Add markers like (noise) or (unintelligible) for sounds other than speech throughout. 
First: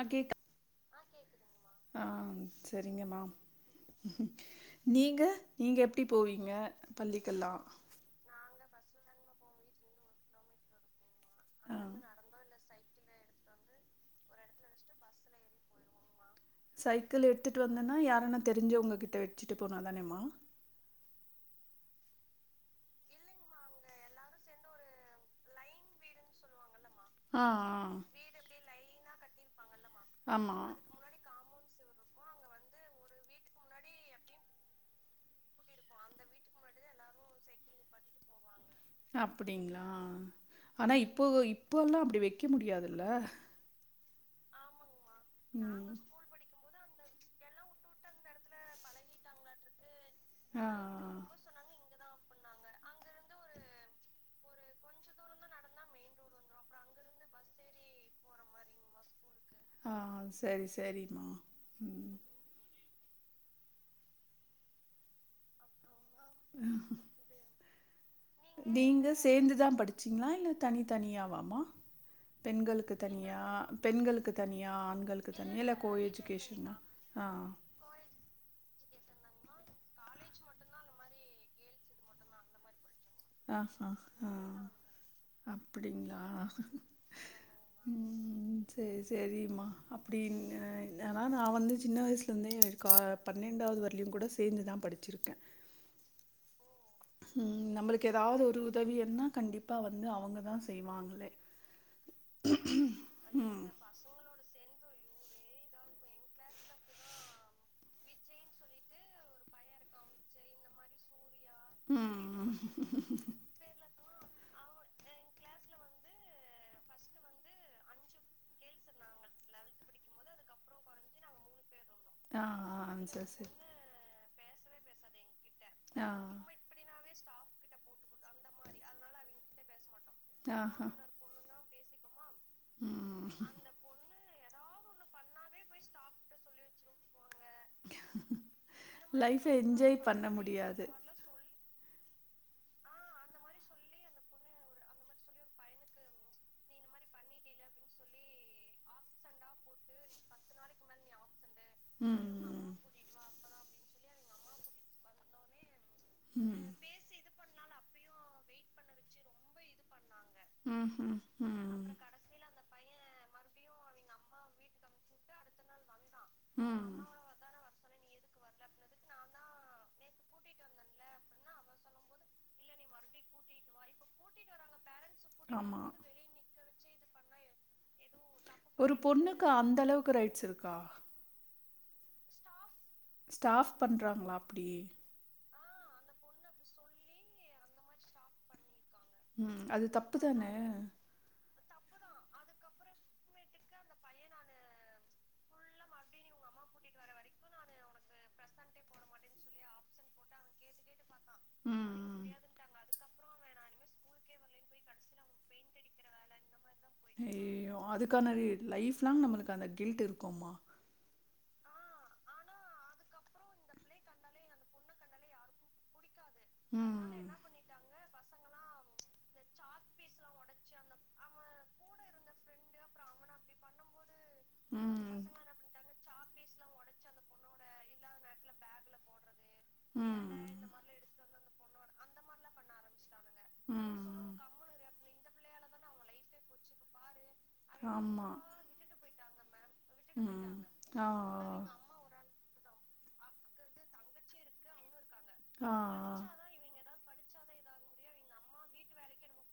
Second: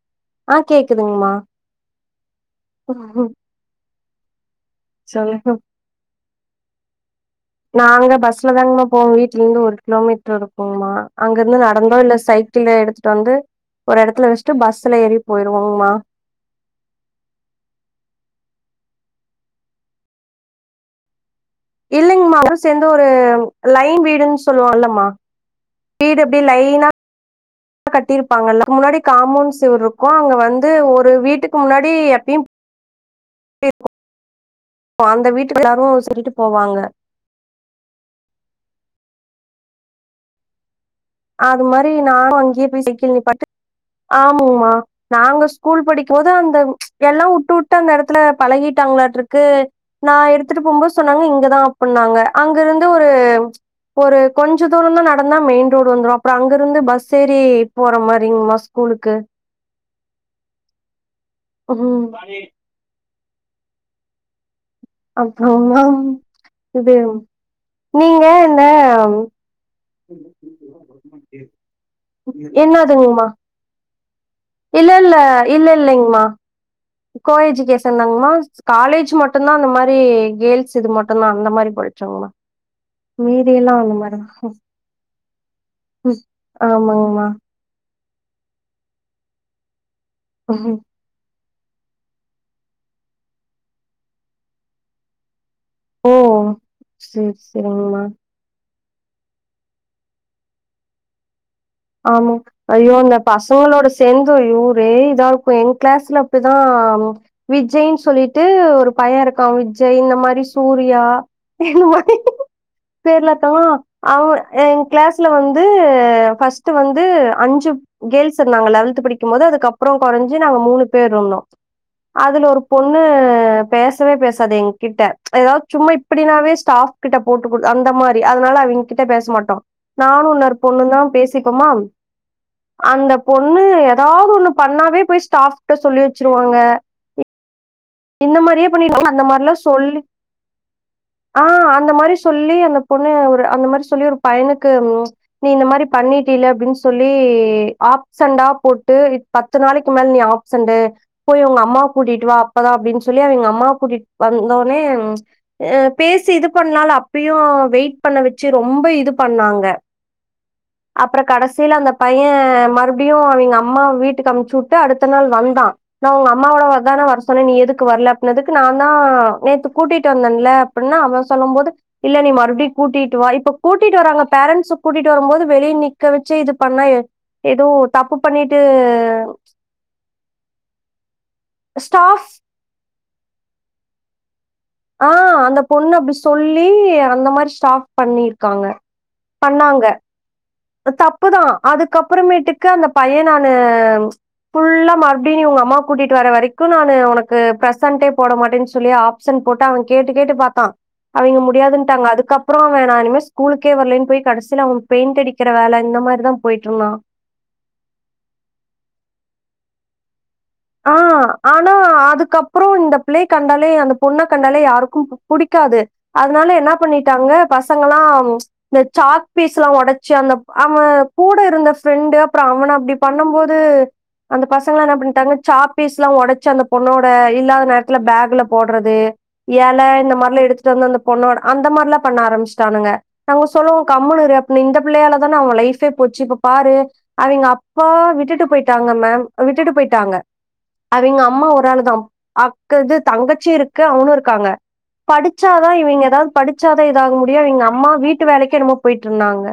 ஆ கேக் குதுங்கமா அ சரிங்கமா (inaudible) நீங்க சொல்லுங்க நீங்க எப்படி போவீங்க பள்ளிக்கெல்லா ப்ப வீட்டு்ல இருந்து ஒரு கிலோமீட்டர் இருக்கும்ங்கமா அங்கிருந்து நடந்தோ ஆ இல்ல சைக்கிள் எடுத்துட்டு வந்து ஒரு எடத்துல வச்சுட்டு பஸ்ல ஏறி போயிருவோங்மா சைக்கிள் எடுத்துட்டு வந்தேன்னா யாரனா தெரிஞ்சவங்ககிட்ட வெச்சுட்டு போனாதானேமா இலலங்ம்மா அத சேந்து ஒரு லைன் வீடுன்னு சொல்லுவோம்ல்லமா வீடு அப்டியே லைனா ஆ ஆ கட்டிருப்பாங்கல்ல முன்னாடி காம்பவுண்ட் (unintelligible) ஹ அங்க ஆமா வந்து ஒரு வீட்டுக் முன்னாடி எப்பயு இருப் அந்த வீட்டுக்கு எல்லாரு சொல்லிட்டு போவாங்க அப்டிங்களா ஆனா இப்போ அது இப்ப மாரி எல்லா அப்டி நானு வைக்க அங்கேயே போய் முடியாதுல்ல சைக்கிள் நிப்பாட்டி ஆமாமா நாங்க ஸ்கூல் படிக்கும் போது அந்த எல்லா வுட்டு வுட்டு அந்த எடத்துல பழகிட்டாங்களாட்ட இருக்கு நான் எடுத்துட்டு போகும்போது சொன்னாங்க இங்கதா அப்டின்னாங்க அங்கிருந்து ஒரு ஒரு கொஞ்ச தூர தா நடந்தா மெயின் ரோடு வந்துறு அப்புறம் அங்க இருந்து பஸ் ஏறி போற மாரிங்கமா ஸ்கூலுக்கு ஆஹ் செரி செரி உம் (unintelligible) இது (inaudible) நீங்க இந்த நீங்க சேர்ந்துதா படிச்சீங்களா இல்ல தனி தனியாவாமா பெண்களுக்கு தனியா பெண்களுக்கு தனியா இல்லல்ல ஆண்களுக்கு தனியா இல்ல கோ இல்லல்லிங்ம்மா எஜுகேஷனா ஆ கோ எஜுகேஷன் தாங்மா காலேஜ் மட்டும்தா அந்த மாரி கேல்ஸ் இது மட்டுந்தா அந்த மாரி படிச்சோங்மா மீதி அஹ் எல்லா அந்த அஹ் மாரிதா ஹா அப்டிங்களா ஆமாங்மா ம் செர் செரிம்மா அப்டின்னு ம் எனா நா நா வந்து சின்ன வயசுலருந்தே கா பன்னெண்டாவது வரையிலு கூட சேந்துதா படிச்சிருக்க ஓ செர் செரிங்மா உதவியன்னா கண்டிப்பா வந்து அவங்கதா செய்வாங்ளே ஆமாங்க ஐயோ அந்த பசங்களோட சேந்து ஐயோ ஒரே இதாருக்கு எங் கிளாஸ்ல அப்டிதா விஜய்ன் சொல்லிட்டு ஒரு பைய இருக்கா விஜய் இந்த மாரி சூர்யா இந்த மாரி ம் பேர்லத்தா அவ் எங் கிளாஸ்ல வந்து ஃபஸ்ட் டு வந்து அஞ்சு கேல்ஸ் இருந்தாங்க லெவல்த் பிடிக்கும் போது அதுக்கப்புறோ கொறஞ்சு நாங்க மூணு பேர்ருந்தோ ஆ அதுல ஒரு ஆ பொண்ணு சரி சரி பேசவே பேசாது எங் கிட்ட எதாவ்து சும்மா ஆ இப்டினாவே ஸ்டாஃப் கிட்ட போட்டு குடு அந்த மாரி அதனால அவங்க கிட்ட பேச மாட்டோ நானு இன்னொரு பொண்ணு ஆஹா தா பேஸ் (unintelligible) அந்த ம் பொண்ணு ஏதாவுது ஒண்ணுப் பண்ணாவே போய் ஸ்டாஃப்ட சொல்லி வெச்சிருவாங்க இந்த மாரியே பண்ணி (inaudible) அந்த லைஃப மாரிலா என்ஜாய் சொல்லி பண்ண முடியாது ஆஹ் அந்த மாரி சொல்லி அந்த பொண்ணு ஒரு அந்த மாரி சொல்லி ஒரு பையனுக்கு நீ இந்த மாரி பண்ணீட்டீல்ல அப்டின் சொல்லி ஆப்சண்டா போட்டு பத்து நாளைக்கு மேல நீ ஆப்சண்டு போய் உங்க அம்மாவ ம் கூட்டிட்டு வா ம் னு சொல்லி அவங்க அம்மா கூட்டிட் வந்தோட்னே அ பேசி இது பண்லால அப்பயு வெயிட் பண்ண வச்சி ரொம்ப இது பண்ணாங்க ம் ம் அப்புற ம் கடைசில ம் அந்த பைய மறு ப்டியு அவங்க அம்மாவ வீட்டுக்கு அம்ச்சிவுட்டு அடுத்த நாள் வந்தா நா உங்க அம்மாவோட வர்தான வர்ஸ் ன நீ எதுக்கு வர்ல‌ அப்பின்னதுக்கு நா தா நேத்து கூட்டிட்டு வந்தன்ல அப்பிட்னா அவ சொல்லம்போது இல்ல நீ மறுப்டியு கூட்டிட்டு வா இப்ப கூட்டிட்டு வராங்க பேரண்ஸ்ஸு கூட்டிட்டு வரும்போது வெளியே நிக்க வெச்சே இதுப் பண்ணா ஏதுவு தப்புப் ஒரு பொண்ணுக்கு அந்த அளவுக்கு ரைட்ஸ் இருக்கா ஸ்டாஃப் ஸ்டாஃப் பண்றாங்க்ளா ஆஹ் அந்தப் பொண்ணு அப்டி சொல்லி அந்த மாரி ஸ்டாஃப் பண்ணிருக்காங்க உம் அது தப்புதானே தப்புதா அதுக்கப்புறமேட்டுக்கு அந்த பைய நானு ஃபுல்லா மறுபடியு நீ உங்க அம்மா கூட்டிட்டு வர வரைக்கு நானு உனக்கு பிரசன்டே போட மாட்டேன்னு சொல்லி ஆப்சன்ட் போட்டு அவ கேட்டு கேட்டு பாத்தா அவைங்க முடியாதுன்ட்டாங்க அதுக்கப்புறோ நா இனிமே ஸ் ஸ்கூலுக்கே வரலைன்னு போய் கடைசில அவ பெயிண்ட் அடிக் க்குற வேல இந்த மாரிதா போயிட் ஐயய்யோ அதுக்கான ரீ லைஃப்லாங் நம்பளுக்கு அந்த கில்ட் இருக்கும்மா ஆஹ் ஆனா அதுக்கப்புறோ இந்த பிள்ளைய கண்டாலே அந்த பொண்ண கண்டாலே யாருக்கும் பு புடிக்காது அதனால என்ன பண்ணிட்டாங்க பசங்களாம் ச் இந்த சாக் பீஸ்லா ஒடச்சு அந்த அவ கூட இருந்த ஃப்ரெண்டு அப்புற அவன அப்டி பன்னும் போது அந்த பசங்க பசங்களா என்ன பண்ணிட்டாங்க சாப்பீஸ்லா ஒடச்சு அந்த பொண்ணோட இல்லாத நேரத்துல பேக்ல போட்றது ஏல இந்த மாரிலா எடுத்துட்டு வந்து அந்த பொண்ணோட அந்த மாரிலாப் பண்ண ஆரம்பிச்சுட்டானுங்க நாங்க சொல்லுவோ கம்முனு இரு அப்ப இந்த பிள்ளையால தான அவ லைஃப் ப்பே போச்சி இப்ப பாரு அவங்க அப்பா அவிங்க ஆமா விட்டுட்டு போயிட்டாங்க மேம் விட்டுட்டு போயிட்டாங் அவங்க அம்மா ஒரு ஆளுதான் அப் த்தது தங்கச்சி இருக்கு அவனும் இருக்காங்க படிச்சாதான் இவங்க படிச்சாதா ஏதாவது படிச்சாதா ஆக முடியும் இவங்க அம்மா வீட்டு வேலைக்கு என்னமோ போயிட்டு இருந்தாங்க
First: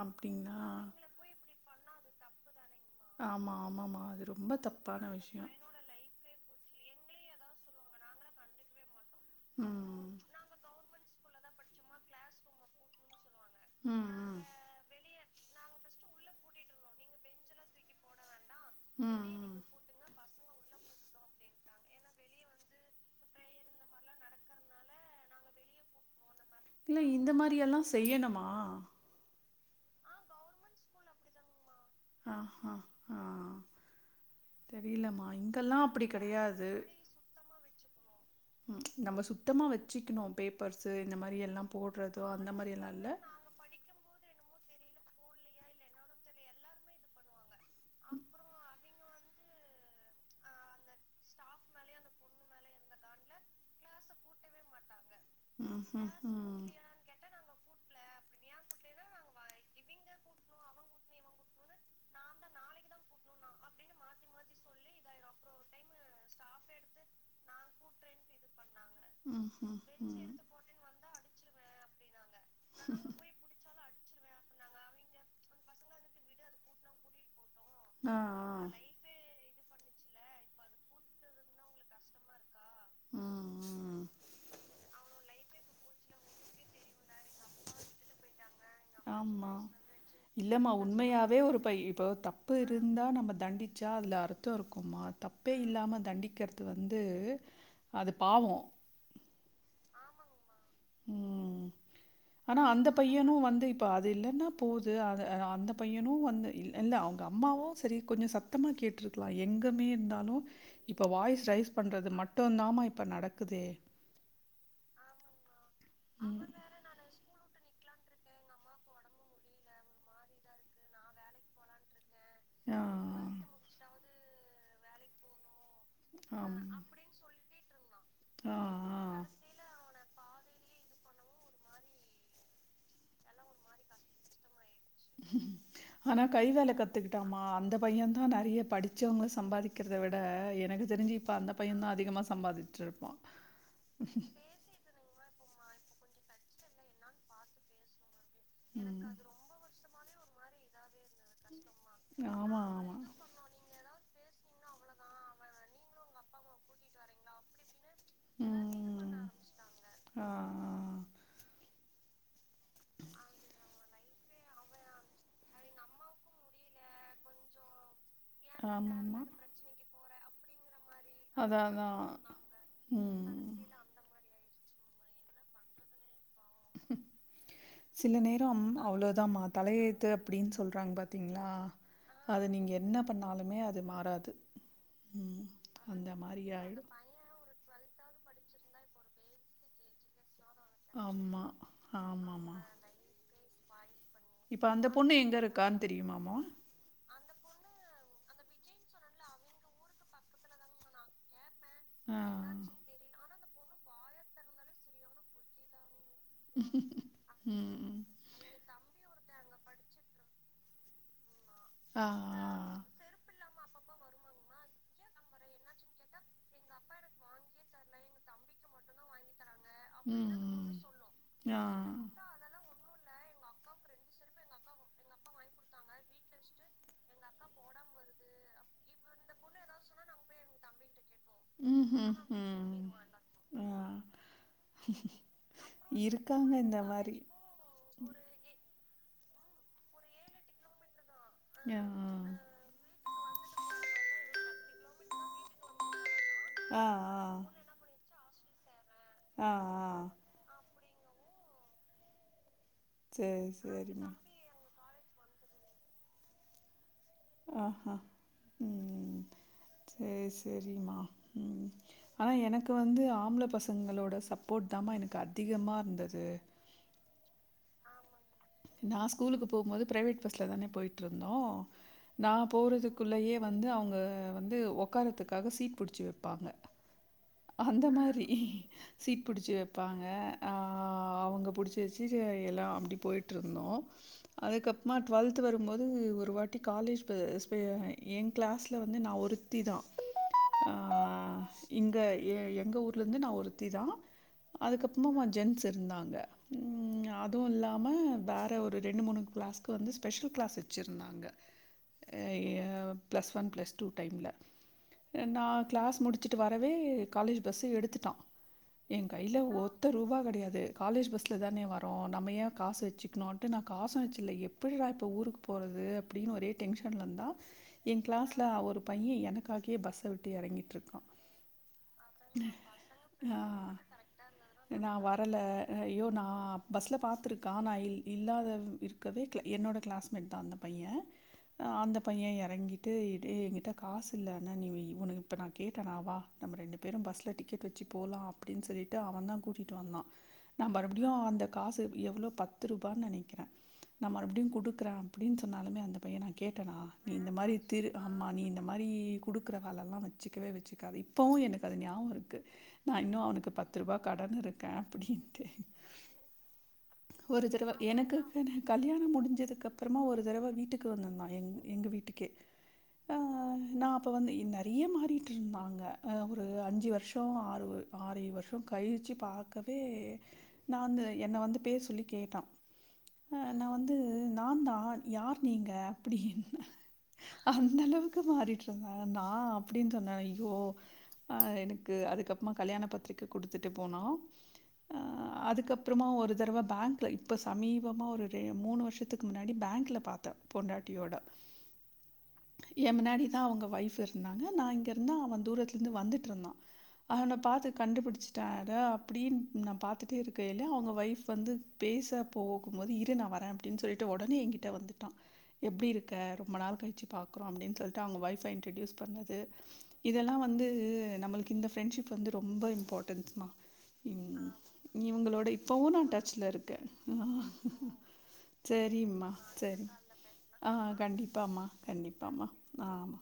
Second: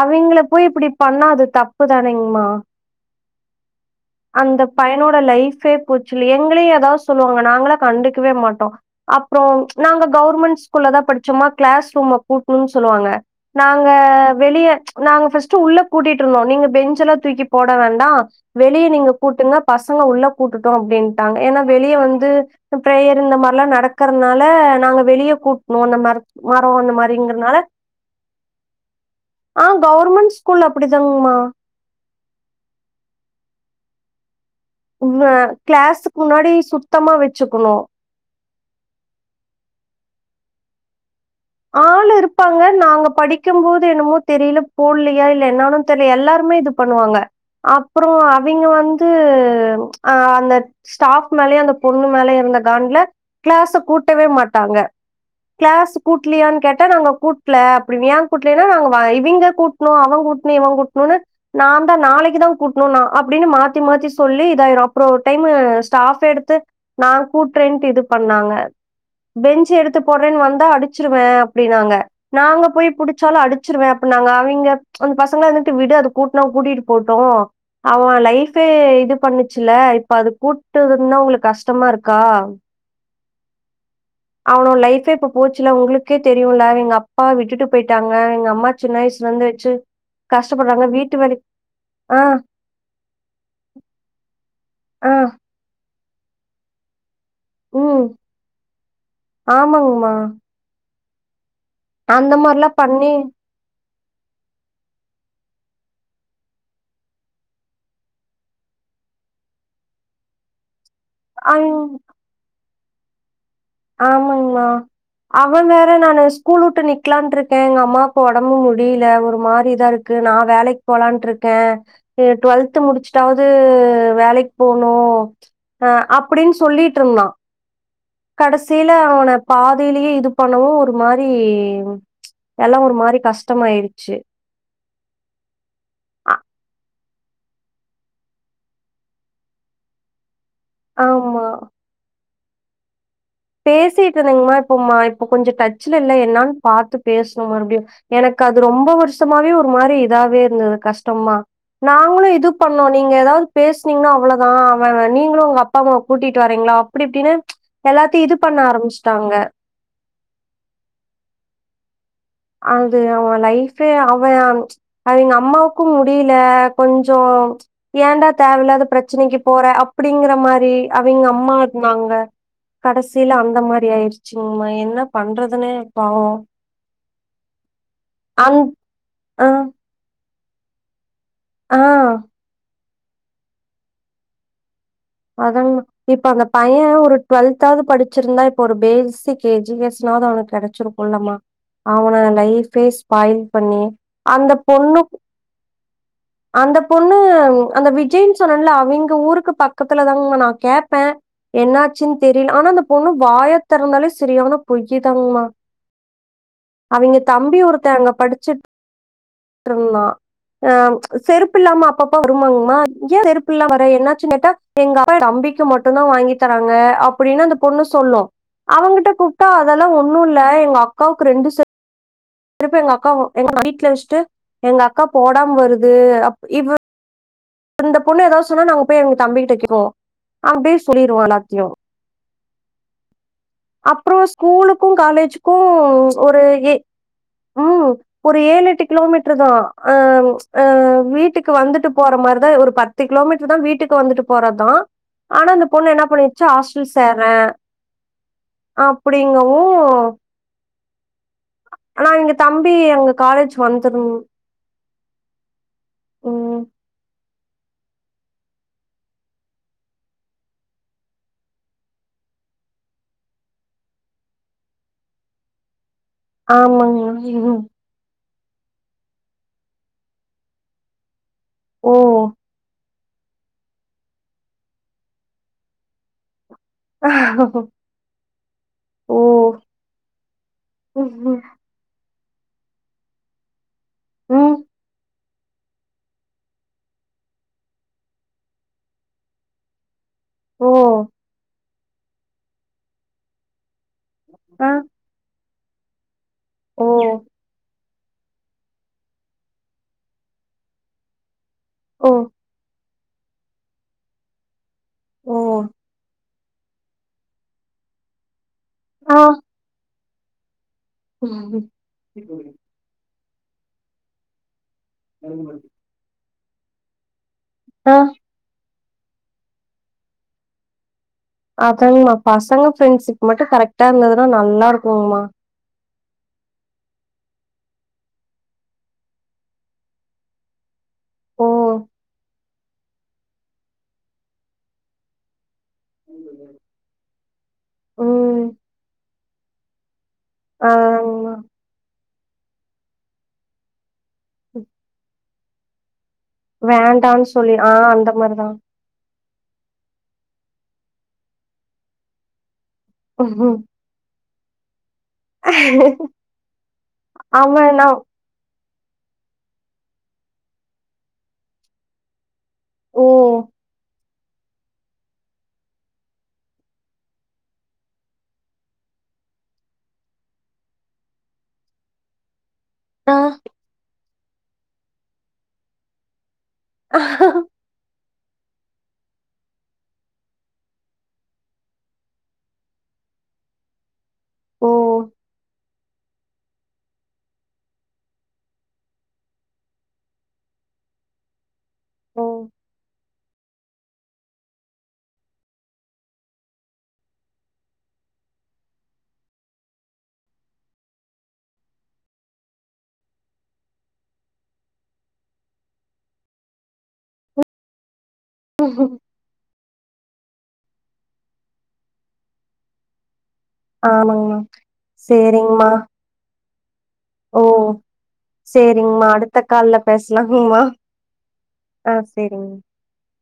அவிங்கள அப்டிங்களா போய் இப்படி பண்ணா அது தப் ப்புதானேங்கமா (inaudible) பயனோட லைஃப்பே போச்சுல எங்களையு ஏதாவது சொல்லுவாங்க நாங்கலா கண்டுக்கவே மாட்டோம் அப்புறம் நாங்க ம் கவுர்மெண்ட் ஸ்கூல்ல தான் படிச்சோம்மா கிளாஸ் ரூம்ம கூட்னு சொல்லுவாங்க நாங்க ம் வெளிய நாங்க ஃபர்ஸ்ட்டு உள்ள கூட்டிட்டு இருந்தோம் நீங்க பெஞ்சல்லாம் தூக்கி போட வேண்டாம் வெளியே நீங்க வெளிய கூட்டுங்க உள்ள கூட்டுட்டோ அப்படின்ட்டாங்க ஏன்னா வெளிய வந்து பிரேயர் இந்த மார்லா நடக்கறதுனால நாங்க வெளிய கூட்னோ இந்த மாரி இல்ல இந்த மாரி எல்லா செய்யணுமா ஆ கவுர்மெண்ட் ஸ்கூல் அப்டி தாங்கமா ஆ ஆ ஆ உங்க தெரியலமா இங்கெல்லா அப்படி கிளாசுக்கு முன்னாடி கெடையாது சுத்தமா வச்சுக்கணு ம் நம்ம சுத்தமா வச்சுக்கணு பேப்பர்ஸ்சு ஆள் இருப்பாங்க நாங்க படிக்கும் போது என்னமோ தெரியல போட்லயா இல்ல என்னனு தெரியல எல்லாருமே இது பண்ணுவாங்க அப்புறோ அவிங்க வந்து அந்த ஸ்டாப் மேலயு அந்த பொண்ணு மேலயு இருந்த காண்ல கிளாஸ கூட்டவே மாட்டாங்க ம் ம் ட்லயானு ம் கேட்டா நாங்க கூட்ல அப்டினு ஏ கூாட்லனா நாங் இவிங்க கூட்னு அவ கூட்னு இவ கூட்னு நா தா நாளைக்கு தா கூட்னுனா அப்டின்னு மாத்தி மாத்தி சொல்லி இதாயிரு அப்புறோ ஒரு டைம் ஸ்டாஃப் எடுத்து நா கூட் ரெண்ட் இது பண்ணாங்க ம் பெஞ்ச் ம் எடுத்து போடுறேன்னு வந்தா அடிச் ச்சுருவே அப்டின்னாங்க நாங்க போய் புடுச்சாலு அடிச்சிருவே அப் நாங்க அவிங்க அந்த பசங்கள இருந்துட்டு விடு அது கூட்னா கூட்டிட்டு போட்டு ஆ அவன் லைஃபே இது பண்ணு சுல இப்ப அது கூட்டுறது னா உங்களுக்கு கஷ்டமா இருக்கா ஹம் உஹம் அவனோட லைஃபே இப்ப போச்சுல உங்களுக்கே தெரியும்ல எங்க அப்பா விட்டுட்டு போயிட்டாங்க எங்க அம்மா சின்ன வயசுலருந்து ஆமா வச்சு இல்லமா கஷ்டப்படுறாங்க. வீட்டு வேலை உண்மையாவே ஒரு ப் பை இப்போ ஆ, தப்பு இருந்தா நம்ம தண்டுச்சா அதுல அர்த்தோ இருக்கு மா ஆ, தப்பே இல்ல நம்ம தண்டிக்கிறது வந்து ம் அது பாவோ ஆமாங்மா ஹ உம் அந்த மாறலா பண்ணி ப்போ அது இல்லைன்னா போகுது அ அந்த பையனும் வந்து இல்ல அவங்க அம்மாவும் செரி கொஞ்சம் சத்தமாக கேட்டுருக்கலாம் எங்கேுமே இருந்தாலும் இப்ப வாய்ஸ் ரைஸ் பண்றது மட்டுதாம இப்ப நடக் ஆமாங்மா ஆஹ அவ வேற நான் ம் ஸ்கூல் விட்டு நிக்கலானு இருக்கேன்ங்க அம்மாக்கு உடம்பு முடியல ஒரு மாதிரிதா இருக்கு நா வேலைக்கு போலான்ட்டு இருக்கே கே டுவெல்து ஆ முடிச்சுட்டாவது வேலைக் போனு அஹ் அப்படின்னு ஆம் சொல்லிட்டு இருந்தான் ஆ கடைசியில அவன ஆ பாதியிலயே இது பண்ணவும் ஒரு மாரி ச்சு எல்லா ஒரு மாரி கஷ்டம் ஆயிடுச்சு ஆனா கை வேலை கத்துக்கிட்டாமா அந்த பையன் தான் நெறைய படிச்சவங்க சம்பாதிக்கிறதை விட என் எனக்கு தெரிஞ்சு இப்ப ஆமா அந்த பையும் அதிகமாக சம்பாதிட்டு இருப்போம் பேசிட்டு இருந்தீங்கமா இப்போ மா இப்போ கொஞ்சோ டச்ல இல் என்னு பாத்து பேசணும் மறுபடியும் எனக்கு அது ரொம்ப வருஷமாவே ஒரு மாரி இதாவே இருந்தது கஷ்டமா நாங்களும் இது ஆனா அவ பண்ணோம் நீங்க ஏதாவது பேசனீங்கன்னா அவ்ளோ ஆ அவ வ நீங்களும் உங்க அப்பா அம்மா கூட்டிட்டு வரீங்களா அப்படி அப்படின்னு ச்சு எல்லாத்த இது பண்ண ஆரம்பிச்சிட்டாங்க அது அவ லைஃப் த்து அவ அங் ச்சு அங்க அம்மாவுக்கும் முடியல கொஞ்சோ ச்சு ஏன்டா தேவையில்லாத பிரச்சனைக்கு போற அப்டிங்கற மாரி அவுங்க அம்மா அதா அதா இருதாங்க ம் கடைசியில அந்த மாரி ஆயிடுச்சி சமா என்ன பண்றதுன்னே பாவோ சில நேரம் அவ்ளோதமா ஆ தலையேத்து அப்டின்னு சொல்றாங்க பாத் திங்களா ஆ அத நீங்க என்ன ப பண்ணாலுமே அது மாறாது ம். அத இப்ப மாரி அந்த பைய்யே ஆயிடும். ஒரு டூ வெல்தாவது படிச் ச்சிருந்தா இப்ப ஒரு பேசி எஜுகேஷனாவது அவனுக்கு கெடைச்சிருக்கும் இல்லமா அவனுக்கு ஆமா. அவனேட ஆமாமா. லைபே ஸ்பாய பண்ணி இப்ப அந்த பொண்ணு எங்க இருக்கான்னு தெரியுமாமா அந்த பொண்ணு அந்த விஜய்னு சொன்னல்ல அவிங்க ஊருக்கு பக்க பக்கத்துல தாங்க மா நா கேட்பே என்னாச்சின்னு ஆ. தெரில ஆனா அந்த பொண்ணு வாய திறந்தாலே செரியான பொய்யுதாங்கமா அவுங்க தம்பி ம். ஒருத்த ம். அங்க படிச்சுட் டிருந்தா ஆ செருப் இல்லாம ஆ, அப்பப்பா வருவாங்கமா ஆ. ஏயா செருப்பு இல்லாம என்னாச்சுன்னு கேட்ட எங்க அப்பா தம்பிக்கு மட்டும் தா வாங்கி தராங்க அப்டின்னு அந்த பொண்ணு சொல்லு அவுங்கிட்ட கூப் அக்கா அதெல்லா ஒண்ணும் இல்ல எங்க அக்காவுக்கு ஆஹ் செருப் எங்க அக்கா எங்க வீட்டுல வெச்சுட்டு எங்க அக்கா போடாம வருது அப இ இந்த பொண்ணு ஏதாவது சொன்னா நாங்க போய் எங்க தம்பிக்கிட்ட கேப்போ அப்டி சொல்லிருவான் எல்லாத்தையு ம்ஹும் ம் ம் ஆ அப்புறோ ஸ்கூலுக்கும் காலேஜுக்கும் ஒரு இருக்காங்க இந்த மாரி ம் ஒரு ஏழு எட்டு கிலோமீட்டர் தா அம் ஆ வீட்டு க்கு ஆ வந்துட்டு போற மாரி பத்து கிலோமீட்டர் தா வீட்டுக்கு வந்துட்டு போறர்தா ஆனா அந்த பொண்ணு என்ன பண்ணி ஆ ஆ ஹாஸ்டல் சேர்றே ஆ ஆ அப்டிங்கவோ ஆனா இங்க தம்பி எப்டி அங்க சேரி காலேஜ் வந்துரோ சேரிம்மா ஓ ஆஹ்ஹ ம் செரி செரிமா உம் ஆனா எனக்கு வந்து ஆம்ள பசங்களோட சப்போர்ட் தாமா எனக்கு அதிகமா இருந்தது ஆமாங்க (unintelligible) நா ஸ்கூலுகு போம்போது பிரைவேட் பஸ்ல தானே போயிட்டு ந்தோம் ஓ! நான் போறதுக்கு க்குள்ளயே வந்து அவுங்க வந்து உக்காரதுக்காக சீட் பிடிச்சி வைப்பாங்க அந்த மாரி ஓ! சீட் புடிச்சி வைப்பாங்க அ ம்ஹ்ம். அவங்க புடிச்சு வச்சு எல்லாம் அப்டி போய்ட்டு இருந்தோம் ம். அதுக்கப்புறமா டுவெல்த் பத்து வரும்போது ஒரு வாட்டி காலேஜ் என் கிளாஸ்ல வந்து நான் ஒருத்தி தான் ஓ இங்க எ எங்க ஊர்லேருந்து நான் ஒருத்தி தான் ஆ. அதுக்கப்புறமா ஜென்ஸ் திருந்தாங்க ஓ ஆம வேற ஒரு ரெண்டு மூணு கிளாஸ்க்கு வந்து ஸ்பெஷல் கிளாஸ் வச்சுிருந்தாங்க ஓ ப்ளஸ் ஒன் ப்ளஸ் டூ டைம்ல எ ஓ! நா க்ளாஸ் முடிச்சு ட்டு வரவே காலேஜ் பஸ்சு எடுத்துட்டான் ஏன் ஆ. கைல ஒத்த ரூபா கடையாது காலேஜ் பஸ்ல தானே வரோ நம்ம ஏன் காஸ் வெச்சுக்ணும் டு நா காசும் வெச்சில எப் ப்புடிவாப்ப ஊருக் போறது அப்டின் ஒரே டென்ஷன்லந்தா ஆ. என் க்ளாஸ்ல ஒருப் பையன் எனக்காக்யே பஸ்ஸ விட்டு எறங்கிட்ருக்கான் அதாங்மா பசங்க ப்ரெண்ஷிப் மட்டும் கரெக்ட்டா இருந்ததுன்னா நல்லா நா இருக்குங்மா வரல ஐயோ நா பஸ்ல பாத்துருக்கான் நான் இல் இல்லாத இருக்கவேக்ல என்னோட க்ளாஸ்மேட் தான் அந்த பையன் ஓ! அந்த பையன் ய எறங்கிட்டு எ டே எங்கிட்ட காசு இல்ல ஆனா நீ உய் உனுக்கு இப்ப நா கேட்டனா வா நம்ம ரெண்டு பஸ்ல டிக்கெட் வச்சு போலா ம். அப்டின் சொல்லிட்டு அவந்தா கூட்டிட்டு வந்தா நா ஆ மறுப்டியு அந்த காசு எவ்ளவ் பத்து ரூபா நெனக்கிறே நா மறுபுடியும் குடுக்குற அப்டின் சொன்னாலுமே அந்தப் பய நா கேட்டனா நீ வேண்டான்னு இந்த சொல்லி மாரி ஆ திரு அந்த ஆமா நீ மாரிதா இந்த மாரி குடுக்குற வேலல்லா வச் சிக்கவே வெச்சுக்காது இப்பவு எனக் அது ஞாவுகருக்கு நா இன்னு அவனுக்கு பத்து ரூபா கடனுருக் கிட்டு ஒரு தரவ அவன் நா எனக்கு ஃபென கல்யாணம் முடிஞ்சதுக்கு அப்றமா ஒரு தரவ வீட்டுக்கு வந்துற்ந்தான் எங் எங்க வீட்டுக்கே ஓ ஆஹ் நாப் ப்ப வந்து இ நெறைய்ய மாறிட்டுருந்தாங்க அ பு அஞ்சு வர்ஷ்ஷொ ஆறுவ் ஆறே வர்ஷொ கழிச்சி பாக்கவே நாந்து என்ன வந்து பேர் சொல்லி கேட்டா ஆ அஹ் நா வந்து நாந்தா யார் நீங்க அப்டின் அந்தளவுக் இக்கு ஆடிட்டு இருந்தேன் நா அப்டின் சொன்ன ஐயோ ஆ எனக்கு அதுக்கப்பமா கல்யாண பத்ரிக்க குடுத்துட்டு போனோ ஓ அப்றமா ஒரு தறவ பேங்ல இப்ப சமீபமா ஒரு ரே மூணு வருஷதுக்கு முன்னாடி பேங்ல பார்த்தே பொண்டாட்டியோட ஓ ஏமுன்னாடி அவங்க வைஃப் இருந்தாங்க நான் இங்க இருந்து அவன் தூரத்தில இருந்து வந்துட்டு நின்னுட்டு இருந்தா அவன பாத்து கண்டு புடிச்சிட்டே அட அப்டின்னு நா பாத்துட்டு இருக்கையில அவுங்க வைஃப் வந்து பேச போகும் போது இரு நா வரே அப்டின் சொல்லிட்டு உடனே என்கிட்ட வந்துட்டா எப்டி இருக்க ரொம்ப நாள் கழிச்சி பாக்குறோ அப்டின் சொல்லிட்டு அவுங்க வைஃப் ஆ இன்டிட்யூஸ் பண்ணது இதெல்லா வந்து நம்மளுக்கு இந்த ஃப்ரெண்ட்ஷிப் வந்து ரொம்ப இம்பார்டன்ட்ஸ் ஆமா ஆமாங்மா இன்னு இவங்களோட சேரிங்மா இப்பவு நா டச்சில இருக் ஆ ஓ சேரிங்மா செரிம்மா அடுத்த கால்ல செரி பேசலாங்மா ஆ கண்டிப்பமா ஆ கண்டிப்பமா சேரிங் ஆ ஆமா